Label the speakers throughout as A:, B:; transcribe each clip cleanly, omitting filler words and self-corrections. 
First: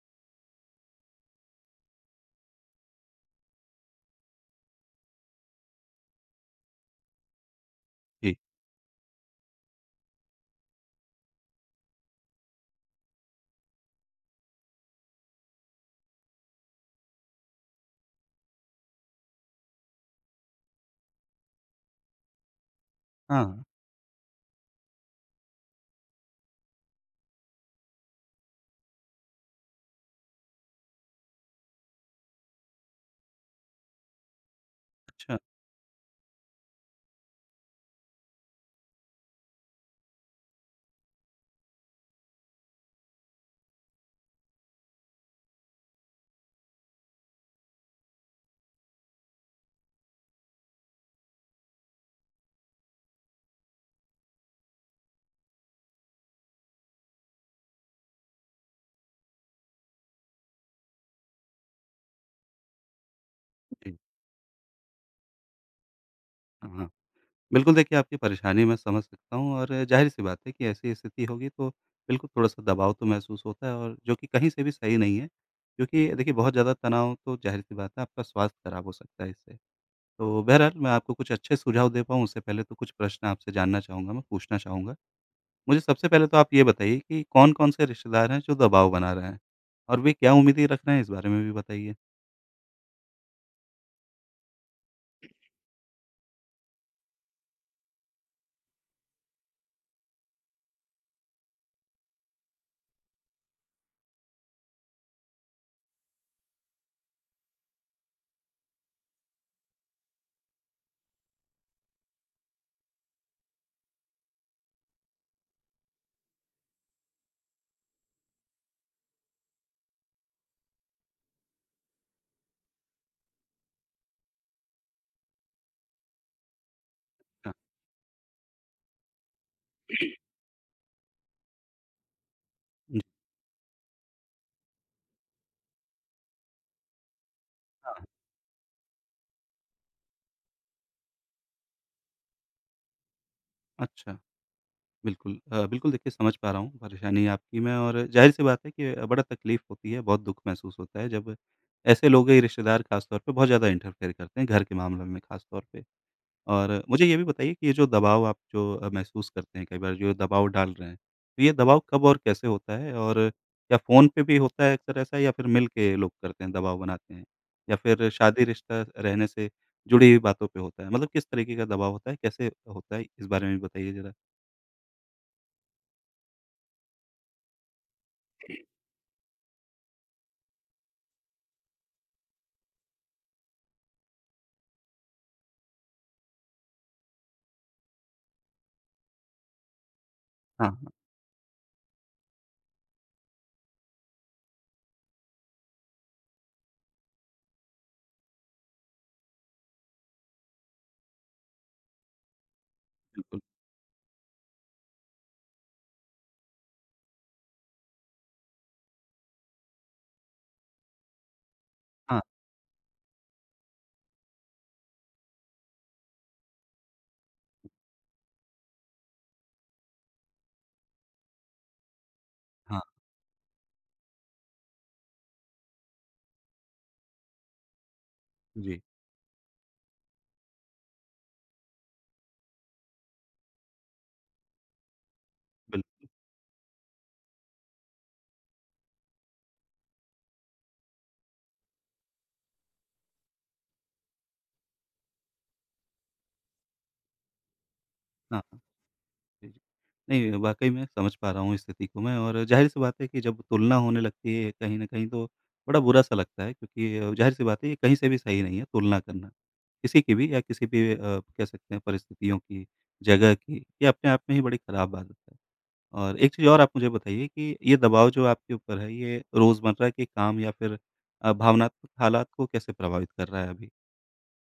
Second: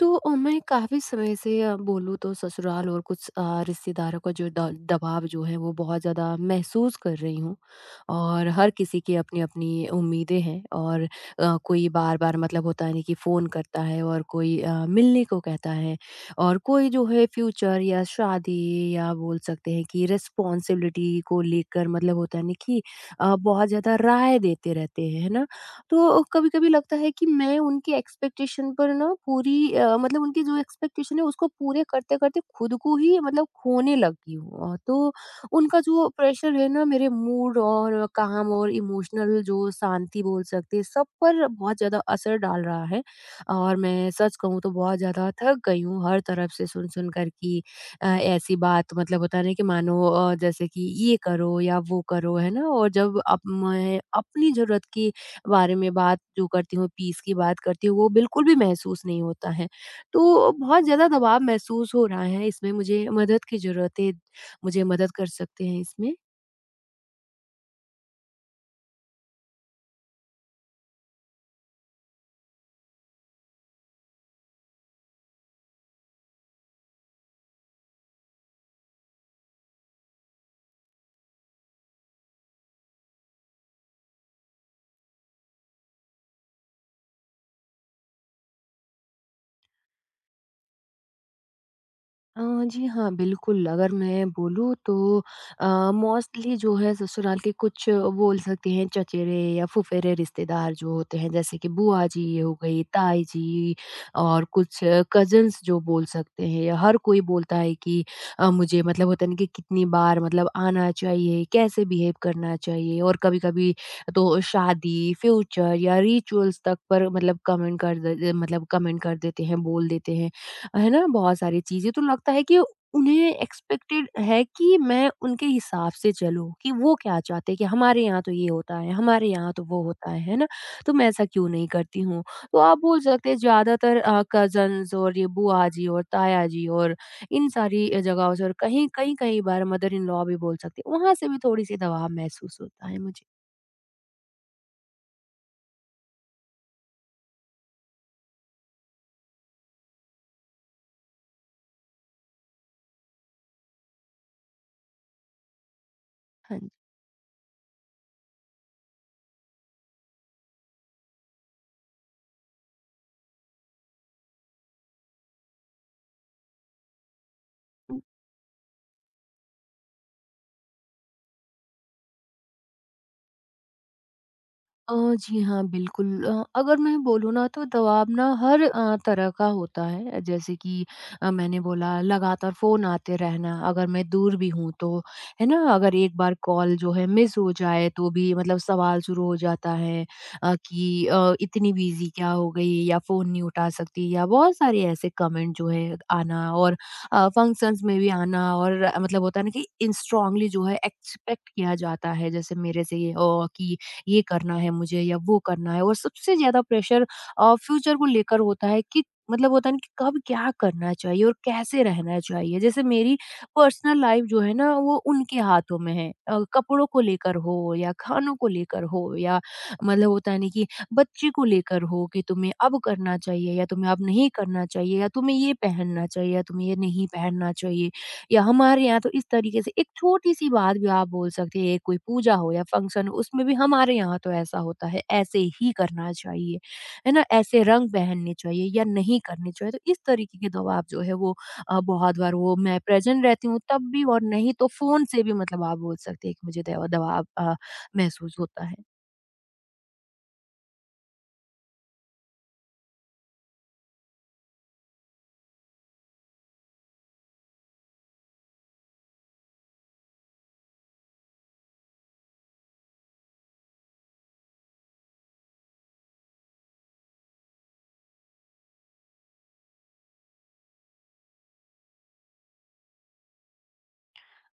A: तो मैं काफ़ी समय से बोलूँ तो ससुराल और कुछ रिश्तेदारों का जो द दबाव जो है वो बहुत ज़्यादा महसूस कर रही हूँ।
B: जी।
A: और हर किसी की अपनी-अपनी उम्मीदें हैं और कोई बार-बार मतलब होता है ना कि फ़ोन करता है और कोई मिलने को कहता है और कोई जो है फ्यूचर या शादी या बोल सकते हैं कि रिस्पॉन्सिबिलिटी को लेकर मतलब होता है ना कि
B: हाँ,
A: बहुत ज़्यादा राय देते रहते हैं, है ना? तो कभी-कभी लगता है कि मैं उनकी एक्सपेक्टेशन पर ना पूरी मतलब उनकी जो एक्सपेक्टेशन है उसको पूरे करते-करते खुद को ही मतलब खोने लगी हूँ। तो
B: अच्छा,
A: उनका जो प्रेशर है ना मेरे मूड और काम और इमोशनल जो शांति बोल सकते हैं सब पर बहुत ज़्यादा असर डाल रहा है। और मैं सच कहूँ तो बहुत ज़्यादा थक गई हूँ हर तरफ से सुन-सुन कर कि ऐसी बात मतलब होता है ना कि मानो जैसे कि ये करो या वो करो है ना? और जब अब मैं अपनी ज़रूरत की बारे में बात जो करती हूँ, पीस की बात करती हूँ, वो बिल्कुल भी महसूस नहीं होता है। तो बहुत ज़्यादा दबाव महसूस हो रहा है इसमें मुझे मदद की
B: जी।
A: ज़रूरत है। मुझे मदद कर सकते हैं इसमें?
B: हाँ, हाँ। बिल्कुल देखिए आपकी परेशानी मैं समझ सकता हूँ और ज़ाहिर-सी बात है कि ऐसी स्थिति होगी तो बिल्कुल थोड़ा-सा दबाव तो महसूस होता है और जो कि कहीं से भी सही नहीं है, क्योंकि देखिए बहुत ज़्यादा तनाव तो ज़ाहिर-सी बात है आपका स्वास्थ्य खराब हो सकता है इससे। तो बहरहाल मैं आपको कुछ अच्छे सुझाव दे पाऊँ उससे पहले तो कुछ प्रश्न आपसे जानना चाहूँगा मैं, पूछना चाहूँगा। मुझे सबसे पहले तो आप ये बताइए कि कौन-कौन से रिश्तेदार हैं जो दबाव बना रहे हैं? और वे क्या उम्मीदें रख रहे हैं, इस बारे में भी बताइए?
A: अ, जी हाँ, बिल्कुल, अगर मैं बोलूँ तो अ, मोस्टली जो है ससुराल के कुछ बोल सकते हैं चचेरे या फुफेरे रिश्तेदार जो होते हैं, जैसे कि बुआ जी ये हो गई, ताई जी और कुछ कज़िन्स जो बोल सकते हैं या हर कोई बोलता है कि मुझे मतलब होता है ना कि कितनी बार मतलब आना चाहिए, कैसे बिहेव करना चाहिए और कभी-कभी तो शादी, फ्यूचर या रिचुअल्स तक पर मतलब कमेंट कर देते हैं, बोल देते हैं। है ना? बहुत सारी चीज़ें तो लगता है कि उन्हें एक्सपेक्टेड है कि मैं उनके हिसाब से चलूँ, कि वो क्या चाहते
B: हाँ,
A: हैं कि हमारे यहाँ तो ये होता है, हमारे यहाँ तो वो होता है ना? तो मैं ऐसा क्यों नहीं करती हूँ? तो आप बोल
B: जी,
A: सकते हैं ज़्यादातर कज़न्स और ये बुआ जी और ताया जी और इन सारी
B: हाँ।
A: जगहों से और कहीं कहीं कई बार मदर इन लॉ भी बोल सकते हैं, वहाँ से भी थोड़ी-सी दबाव महसूस होता है मुझे।
B: अच्छा। बिल्कुल बिल्कुल देखिए, समझ पा रहा हूँ परेशानी आपकी मैं, और ज़ाहिर-सी बात है कि बड़ा तकलीफ़ होती है, बहुत दुःख महसूस होता है जब ऐसे लोग या रिश्तेदार ख़ास तौर पे बहुत ज़्यादा इंटरफेयर करते हैं घर के मामलों में ख़ास तौर पे।
A: हाँ जी।
B: और मुझे ये भी बताइए कि ये जो दबाव आप जो महसूस करते हैं कई बार, जो दबाव डाल रहे हैं, तो ये दबाव कब और कैसे होता है? और क्या फ़ोन पे भी होता है अक्सर ऐसा, या फिर मिल के लोग करते हैं, दबाव बनाते हैं? या फिर शादी रिश्ता रहने से जुड़ी हुई बातों पे होता है? मतलब किस तरीके का दबाव होता है, कैसे होता है? इस बारे में भी बताइए ज़रा।
A: अ, जी हाँ, बिल्कुल। अगर मैं बोलूँ ना तो दबाव ना हर तरह का होता है। जैसे कि मैंने बोला लगातार फ़ोन आते रहना अगर मैं दूर भी हूँ तो, है ना? अगर एक बार कॉल जो है मिस हो जाए तो भी मतलब सवाल शुरू हो जाता है अ,
B: हाँ, हाँ,
A: कि अ, इतनी बिज़ी क्या हो गई या फ़ोन नहीं उठा सकती या बहुत सारे ऐसे कमेंट जो है आना और फ़ंक्शंस में भी आना और मतलब होता है ना कि इन स्ट्रांगली जो है एक्सपेक्ट किया जाता है जैसे मेरे से ये
B: बिल्कुल।
A: कि ये करना है मुझे या वो करना है और सबसे ज़्यादा प्रेशर फ्यूचर को लेकर होता है कि मतलब होता है ना कि कब क्या करना चाहिए और कैसे रहना
B: हाँ,
A: चाहिए। जैसे मेरी पर्सनल लाइफ जो है ना वो उनके हाथों में है। कपड़ों को लेकर हो या खानों को लेकर हो या मतलब होता है ना कि बच्चे को लेकर हो कि तुम्हें अब
B: हाँ।
A: करना चाहिए या तुम्हें अब नहीं करना चाहिए या तुम्हें ये पहनना चाहिए या तुम्हें ये नहीं पहनना चाहिए। या
B: जी,
A: हमारे यहाँ तो इस तरीके से एक छोटी-सी बात भी आप बोल सकते हैं, कोई पूजा हो या फंक्शन हो, उसमें भी हमारे यहाँ तो ऐसा होता है, ऐसे ही
B: बिल्कुल।
A: करना चाहिए, है ना? ऐसे रंग पहनने चाहिए या नहीं करने चाहिए, तो इस तरीके के दबाव जो है वो बहुत बार वो मैं प्रेज़ेंट रहती हूँ तब भी और नहीं तो फ़ोन से भी मतलब आप बोल सकते हैं कि मुझे दवा दबाव महसूस
B: हाँ, हाँ।
A: होता है।
B: जी, जी। नहीं, वाक़ई में समझ पा रहा हूँ इस स्थिति को मैं, और ज़ाहिर-सी बात है कि जब तुलना होने लगती है कहीं न कहीं, तो बड़ा बुरा-सा लगता है, क्योंकि ज़ाहिर-सी बात है ये कहीं से भी सही नहीं है तुलना करना। किसी की भी या किसी भी कह सकते हैं परिस्थितियों की, जगह की, ये अपने आप में ही बड़ी ख़राब आदत है। और एक चीज़ और आप मुझे बताइए कि ये दबाव जो आपके ऊपर है, ये रोज़मर्रा के काम या फिर भावनात्मक हालात को कैसे प्रभावित कर रहा है अभी?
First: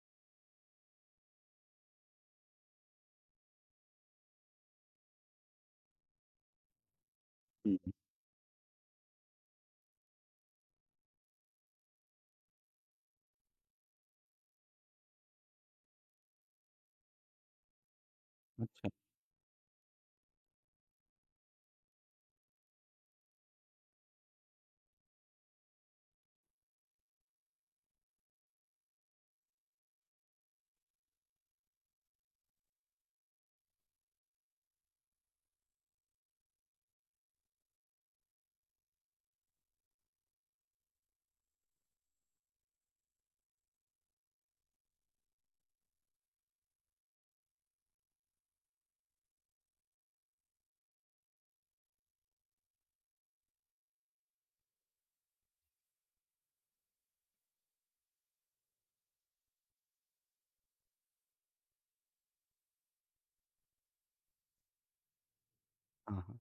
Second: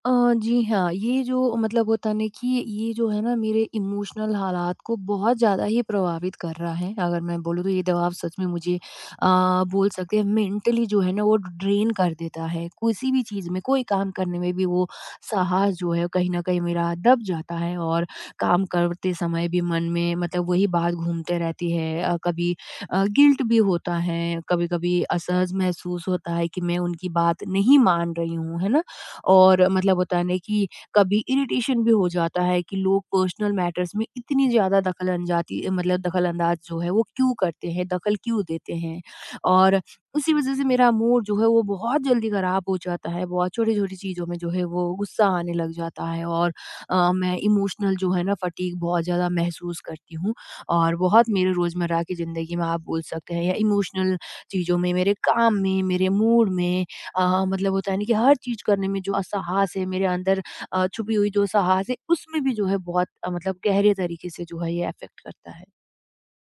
A: अ, जी हाँ, ये जो मतलब होता है ना कि ये जो है ना मेरे इमोशनल हालात को बहुत ज़्यादा ही प्रभावित कर रहा है। अगर मैं बोलूँ तो
B: हुँ,
A: ये
B: हुँ।
A: दबाव सच में मुझे बोल सकते हैं मेंटली जो है ना वो ड्रेन कर देता है। किसी भी चीज़ में, कोई काम करने में भी वो साहस जो है कहीं न कहीं मेरा दब जाता है और काम
B: अच्छा।
A: करते समय भी मन में मतलब वही बात घूमते रहती है। कभी गिल्ट भी होता है, कभी-कभी असहज महसूस होता है कि मैं उनकी बात नहीं मान रही हूँ, है ना? और मतलब होता है ना कि कभी इरिटेशन भी हो जाता है कि लोग पर्सनल मैटर्स में इतनी ज़्यादा दखल अंजाती मतलब दखल अंदाज जो है वो क्यों करते हैं, दखल क्यों देते हैं। और उसी वज़ह से मेरा मूड जो है वो बहुत जल्दी ख़राब हो जाता है, बहुत छोटी-छोटी चीज़ों में जो है वो गुस्सा आने लग जाता है और मैं इमोशनल जो है ना फटीग बहुत ज़्यादा महसूस करती हूँ और बहुत मेरे रोज़मर्रा की ज़िंदगी में आप बोल सकते हैं या इमोशनल चीज़ों में, मेरे काम में, मेरे मूड में मतलब होता है ना कि हर चीज़ करने में जो साहस है मेरे अंदर छुपी हुई जो साहस है उसमें भी जो है बहुत मतलब गहरे तरीके से जो है ये अफ़ेक्ट करता है।
B: हाँ, हाँ।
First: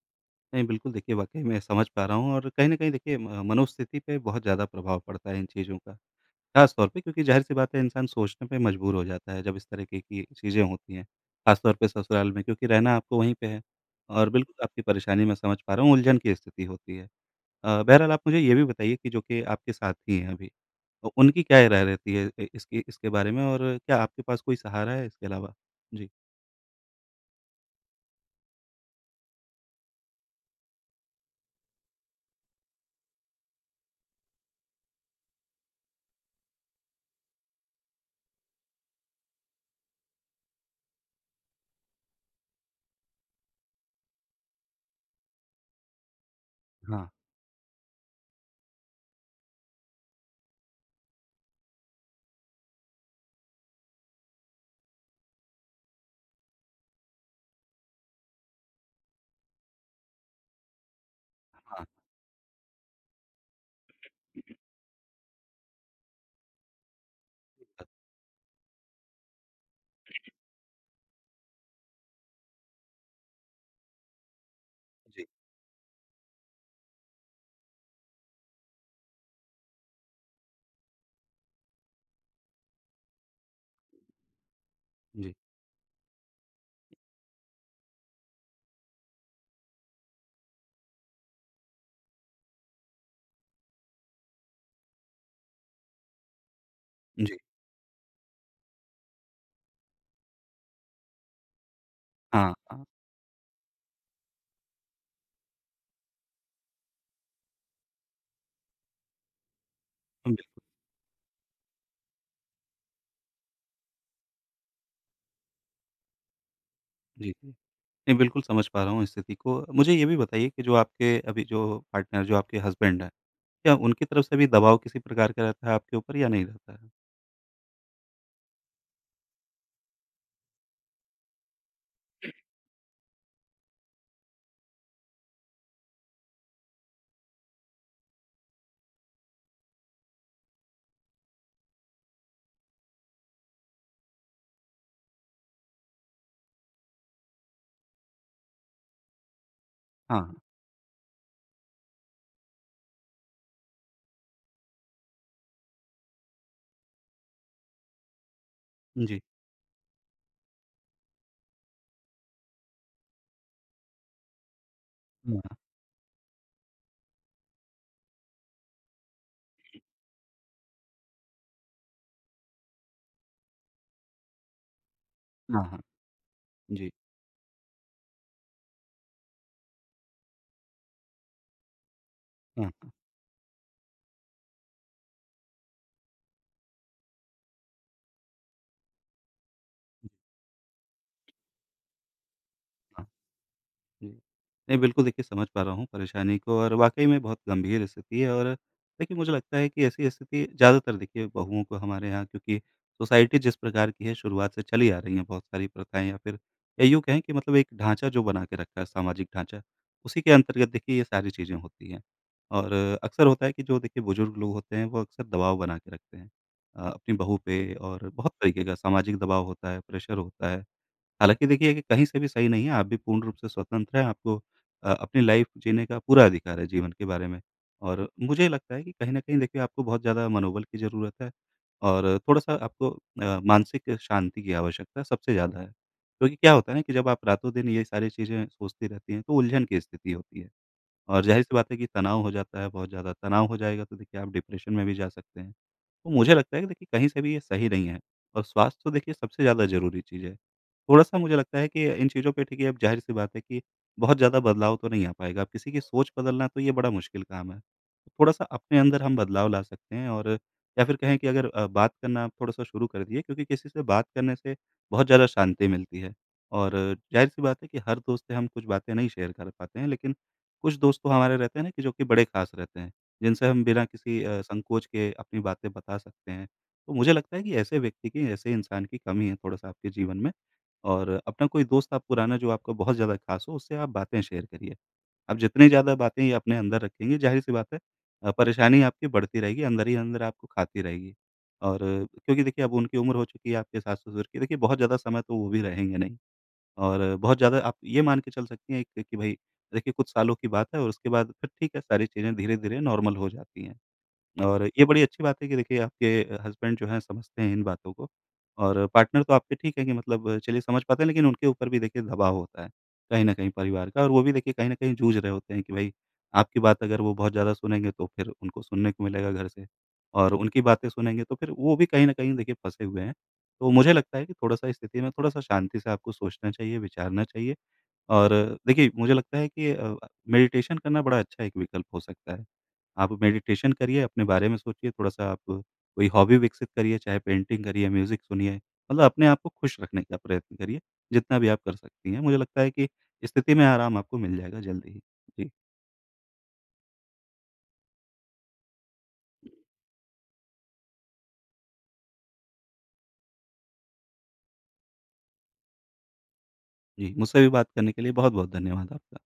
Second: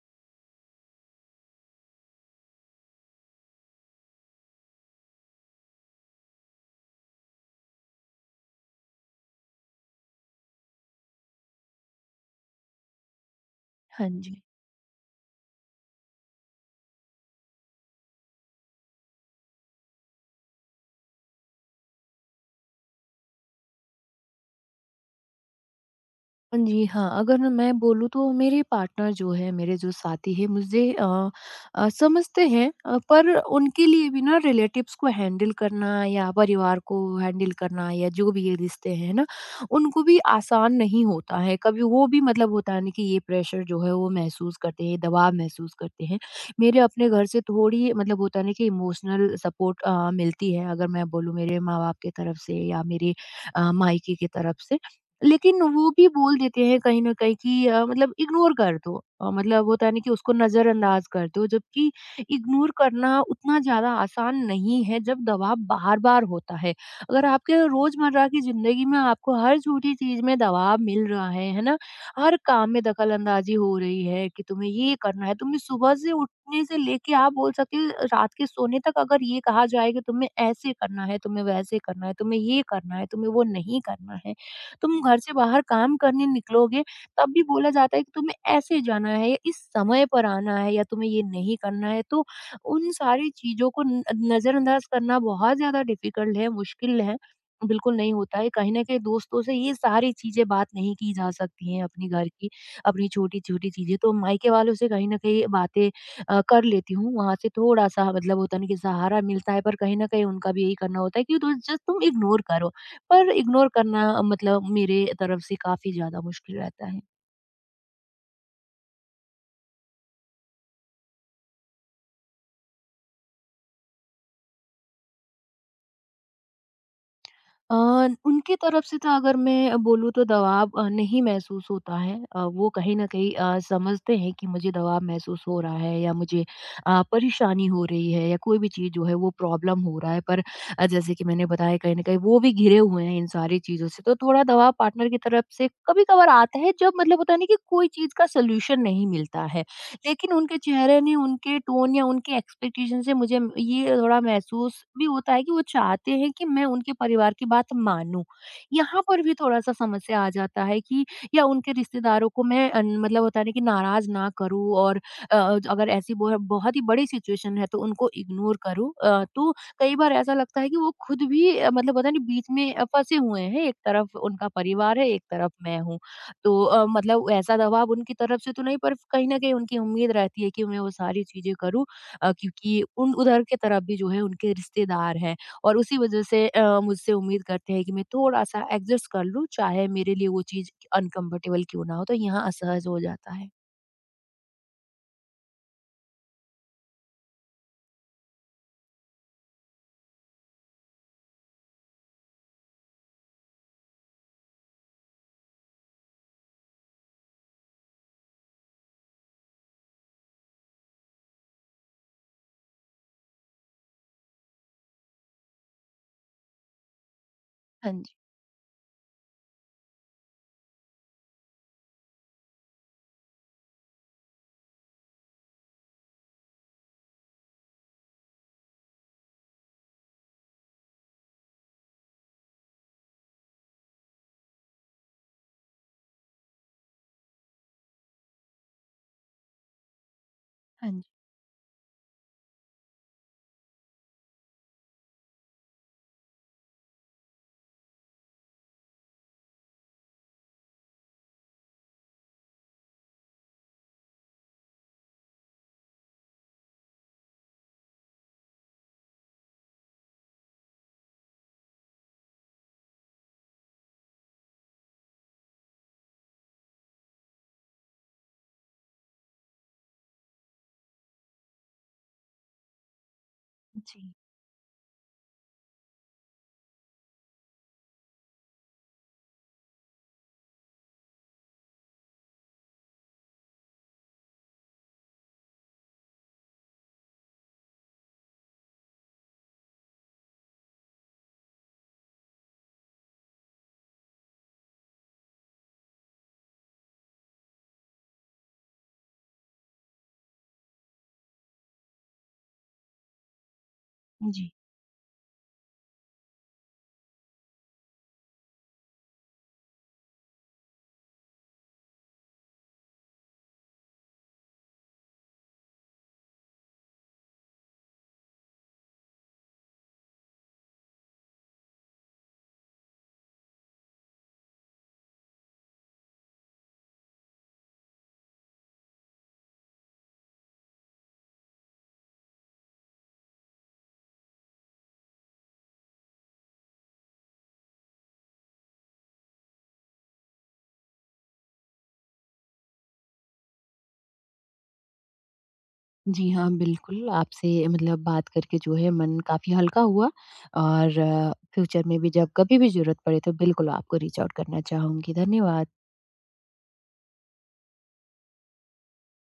B: नहीं, बिल्कुल देखिए वाक़ई मैं समझ पा रहा हूँ, और कहीं न कहीं देखिए म मनोस्थिति पे बहुत ज़्यादा प्रभाव पड़ता है इन चीज़ों का। ख़ास तौर पे क्योंकि ज़ाहिर-सी बात है इंसान सोचने पे मजबूर हो जाता है जब इस तरीके की चीज़ें होती हैं। ख़ास तौर पे ससुराल में, क्योंकि रहना आपको वहीं पे है,
A: हाँ
B: और
A: जी।
B: बिल्कुल आपकी परेशानी मैं समझ पा रहा हूँ, उलझन की स्थिति होती है। बहरहाल आप मुझे ये भी बताइए कि जो कि आपके साथी हैं अभी, तो उनकी क्या राय रहती है इ इसकी इसके बारे में, और क्या आपके पास कोई सहारा है इसके अलावा? जी।
A: हाँ जी, हाँ, अगर ना मैं बोलूँ तो मेरे पार्टनर जो है, मेरे जो साथी हैं मुझे समझते हैं पर उनके लिए भी ना रिलेटिव्स को हैंडल करना या परिवार को हैंडल करना या जो भी ये रिश्ते हैं ना, उनको भी आसान नहीं होता है। कभी वो भी मतलब होता है ना कि ये प्रेशर जो है वो महसूस करते हैं, दबाव महसूस करते हैं। मेरे
B: हाँ,
A: अपने घर से थोड़ी मतलब होता है ना कि इमोशनल सपोर्ट मिलती है अगर मैं बोलूँ मेरे माँ-बाप की तरफ से या मेरे मायके की तरफ से। लेकिन वो भी बोल देते हैं कहीं न कहीं कि मतलब इग्नोर कर दो। मतलब होता है ना कि उसको नज़रअंदाज़ कर दो,
B: हाँ।
A: जबकि इग्नोर करना उतना ज़्यादा आसान नहीं है जब दबाव बार-बार होता है। अगर आपके रोज़मर्रा की ज़िंदगी में आपको हर छोटी चीज़ में दबाव मिल रहा है ना? हर काम में दखल-अंदाज़ी हो रही है कि तुम्हें ये
B: जी,
A: करना
B: जी,
A: है, तुम्हें सुबह से उठने से लेके आप बोल सकते हो रात के सोने तक अगर ये कहा जाए कि तुम्हें ऐसे करना है, तुम्हें वैसे करना है, तुम्हें ये करना है, तुम्हें वो नहीं करना है। तुम घर से
B: जी।
A: बाहर काम करने निकलोगे तब भी बोला जाता है कि तुम्हें ऐसे जाना है या इस समय पर आना है या तुम्हें ये नहीं करना है तो उन सारी चीज़ों को न नज़रअंदाज करना बहुत ज़्यादा डिफ़िकल्ट है, मुश्किल है।
B: जी,
A: बिल्कुल नहीं होता है, कहीं न कहीं दोस्तों से ये सारी चीज़ें बात नहीं की जा सकती हैं अपने घर की,
B: हाँ, हाँ।
A: अपनी छोटी-छोटी चीज़ें। तो मायके वालों से कहीं न कहीं बातें कर लेती हूँ, वहाँ से थोड़ा-सा मतलब होता है ना कि सहारा मिलता है पर कहीं न कहीं उनका
B: बिल्कुल।
A: भी यही करना होता है कि तो जस्ट तुम इग्नोर करो। पर इग्नोर करना मतलब मेरे तरफ से काफ़ी ज़्यादा मुश्किल रहता है।
B: जी, जी। नहीं, बिल्कुल समझ पा रहा हूँ स्थिति को। मुझे ये भी बताइए कि जो आपके अभी जो पार्टनर, जो आपके हस्बैंड हैं, क्या उनकी तरफ से भी दबाव किसी प्रकार का रहता है आपके ऊपर या नहीं रहता है?
A: अ, उनकी तरफ से तो अगर मैं बोलूँ तो दबाव नहीं महसूस होता है। वो कहीं न कहीं समझते हैं कि मुझे दबाव महसूस हो रहा है या मुझे परेशानी हो रही है या कोई भी चीज़ जो है वो प्रॉब्लम हो रहा है। पर जैसे कि मैंने बताया कहीं न कहीं वो भी घिरे हुए हैं इन सारी चीज़ों से, तो थोड़ा दबाव पार्टनर की तरफ से कभी-कभार आता है जब मतलब होता है ना कि कोई चीज़ का सॉल्यूशन नहीं मिलता है।
B: हाँ,
A: लेकिन
B: हाँ।
A: उनके चेहरे ने उनके टोन या उनके एक्सपेक्टेशन से मुझे ये थोड़ा महसूस भी होता है कि वो चाहते हैं कि मैं उनके परिवार की बात मानूं। यहाँ
B: जी।
A: पर भी थोड़ा-सा समस्या आ जाता है कि या उनके रिश्तेदारों को मैं मतलब होता है ना कि नाराज़ ना करूँ और अ,
B: हाँ,
A: अगर ऐसी बहुत ही बड़ी सिचुएशन है तो उनको इग्नोर करूँ। तो कई बार ऐसा लगता है कि वो खुद भी मतलब पता नहीं बीच में फँसे हुए हैं, एक तरफ उनका परिवार है, एक तरफ
B: हाँ, हाँ,
A: मैं
B: हाँ।
A: हूँ। तो
B: जी।
A: मतलब ऐसा दबाव उनकी तरफ से तो नहीं पर कहीं न कहीं उनकी उम्मीद रहती है कि मैं वो सारी चीज़ें करूँ
B: हाँ,
A: क्योंकि
B: हाँ।
A: उन उधर की तरफ भी जो है उनके रिश्तेदार हैं और उसी वज़ह से मुझसे उम्मीद करते हैं कि मैं थोड़ा-सा एडजस्ट कर लूँ, चाहे
B: जी,
A: मेरे लिए वो चीज़ अनकम्फर्टेबल क्यों ना हो, तो यहाँ असहज हो
B: हाँ।
A: जाता है।
B: जी। नहीं, बिल्कुल देखिए समझ पा रहा हूँ परेशानी को, और वाक़ई में बहुत गंभीर स्थिति है। और देखिए, मुझे लगता है कि ऐसी स्थिति ज़्यादातर देखिए बहुओं को हमारे यहाँ, क्योंकि सोसाइटी जिस प्रकार की है, शुरुआत से चली आ रही हैं बहुत सारी प्रथाएँ, या फिर या यूँ कहें कि मतलब एक ढाँचा जो बना के रखा है, सामाजिक ढाँचा, उसी के अंतर्गत देखिए ये सारी चीज़ें होती हैं। और अक्सर होता है कि जो देखिए बुज़ुर्ग लोग होते हैं वो अक्सर दबाव बना के रखते हैं अपनी बहू पे,
A: हाँ
B: और
A: जी।
B: बहुत तरीके का सामाजिक दबाव होता है, प्रेशर होता है। हालाँकि देखिए कि कहीं से भी सही नहीं है, आप भी पूर्ण रूप से स्वतंत्र हैं, आपको अपनी लाइफ़ जीने का पूरा अधिकार है जीवन के बारे में। और मुझे लगता है कि कहीं न कहीं देखिए आपको बहुत ज़्यादा मनोबल की ज़रूरत है, और थोड़ा-सा आपको मानसिक शांति की आवश्यकता सबसे ज़्यादा है। क्योंकि क्या होता है ना कि जब आप रातों-दिन ये सारी चीज़ें सोचती रहती हैं, तो उलझन की स्थिति होती है,
A: हाँ जी।
B: और ज़ाहिर-सी बात है कि तनाव हो जाता है बहुत ज़्यादा, तनाव हो जाएगा तो देखिए आप डिप्रेशन में भी जा सकते हैं। तो मुझे लगता है कि देखिए कहीं से भी ये सही नहीं है, और स्वास्थ्य तो देखिए सबसे ज़्यादा ज़रूरी चीज़ है। थोड़ा-सा मुझे लगता है कि इन चीज़ों पे ठीक है, अब ज़ाहिर-सी बात है कि बहुत ज़्यादा बदलाव तो नहीं आ पाएगा। अब किसी की सोच बदलना तो ये बड़ा मुश्किल काम है। थोड़ा-सा अपने अंदर हम बदलाव ला सकते हैं, और या फिर कहें कि अगर बात करना आप थोड़ा-सा शुरू कर दिए, क्योंकि किसी से बात करने से बहुत ज़्यादा शांति मिलती है। और ज़ाहिर-सी बात है कि हर दोस्त से हम कुछ बातें नहीं शेयर कर पाते हैं, लेकिन कुछ दोस्त तो हमारे रहते हैं ना कि जो कि बड़े ख़ास रहते हैं। जिनसे हम बिना
A: जी।
B: किसी संकोच के अपनी बातें बता सकते हैं। तो मुझे लगता है कि ऐसे व्यक्ति की, ऐसे इंसान की कमी है थोड़ा-सा आपके जीवन में, और अपना कोई दोस्त आप पुराना जो आपका बहुत ज़्यादा ख़ास हो, उससे आप बातें शेयर करिए। आप जितनी ज़्यादा बातें ये अपने अंदर रखेंगे, ज़ाहिर-सी बात है परेशानी आपकी बढ़ती रहेगी, अंदर ही अंदर आपको खाती रहेगी। और क्योंकि देखिए अब उनकी उम्र हो चुकी है आपके सास-ससुर की, देखिए बहुत ज़्यादा समय तो वो भी रहेंगे नहीं। और बहुत ज़्यादा आप ये मान के चल सकती हैं एक कि भई, देखिए कुछ सालों की बात है, और उसके बाद फिर ठीक है, सारी चीज़ें धीरे-धीरे नॉर्मल हो जाती हैं।
A: जी।
B: और ये बड़ी अच्छी बात है कि देखिए आपके हस्बैंड जो हैं समझते हैं इन बातों को, और पार्टनर तो आपके ठीक है कि मतलब चलिए समझ पाते हैं, लेकिन उनके ऊपर भी देखिए दबाव होता है, कहीं न कहीं परिवार का, और वो भी देखिए कहीं न कहीं जूझ रहे होते हैं कि भई, आपकी बात अगर वो बहुत ज़्यादा सुनेंगे तो फिर उनको सुनने को मिलेगा घर से, और उनकी बातें सुनेंगे तो फिर वो भी कहीं न कहीं देखिए फँसे हुए हैं। तो मुझे लगता है कि थोड़ा-सा स्थिति में, थोड़ा-सा शांति से आपको सोचना चाहिए, विचारना चाहिए। और देखिए, मुझे लगता है कि मेडिटेशन करना बड़ा अच्छा एक विकल्प हो सकता है। आप मेडिटेशन करिए, अपने बारे में सोचिए, थोड़ा-सा आप कोई हॉबी विकसित करिए, चाहे पेंटिंग करिए, म्यूज़िक सुनिए, मतलब अपने आप को खुश रखने का प्रयत्न करिए, जितना भी आप कर सकती हैं। मुझे लगता है कि स्थिति में आराम आपको मिल जाएगा जल्दी ही। जी,
A: जी हाँ, बिल्कुल आपसे मतलब बात करके जो है मन काफ़ी हल्का हुआ और फ्यूचर में भी जब कभी भी ज़रूरत पड़े तो बिल्कुल आपको रीच आउट करना चाहूँगी। धन्यवाद।
B: जी, मुझसे भी बात करने के लिए बहुत-बहुत धन्यवाद आपका।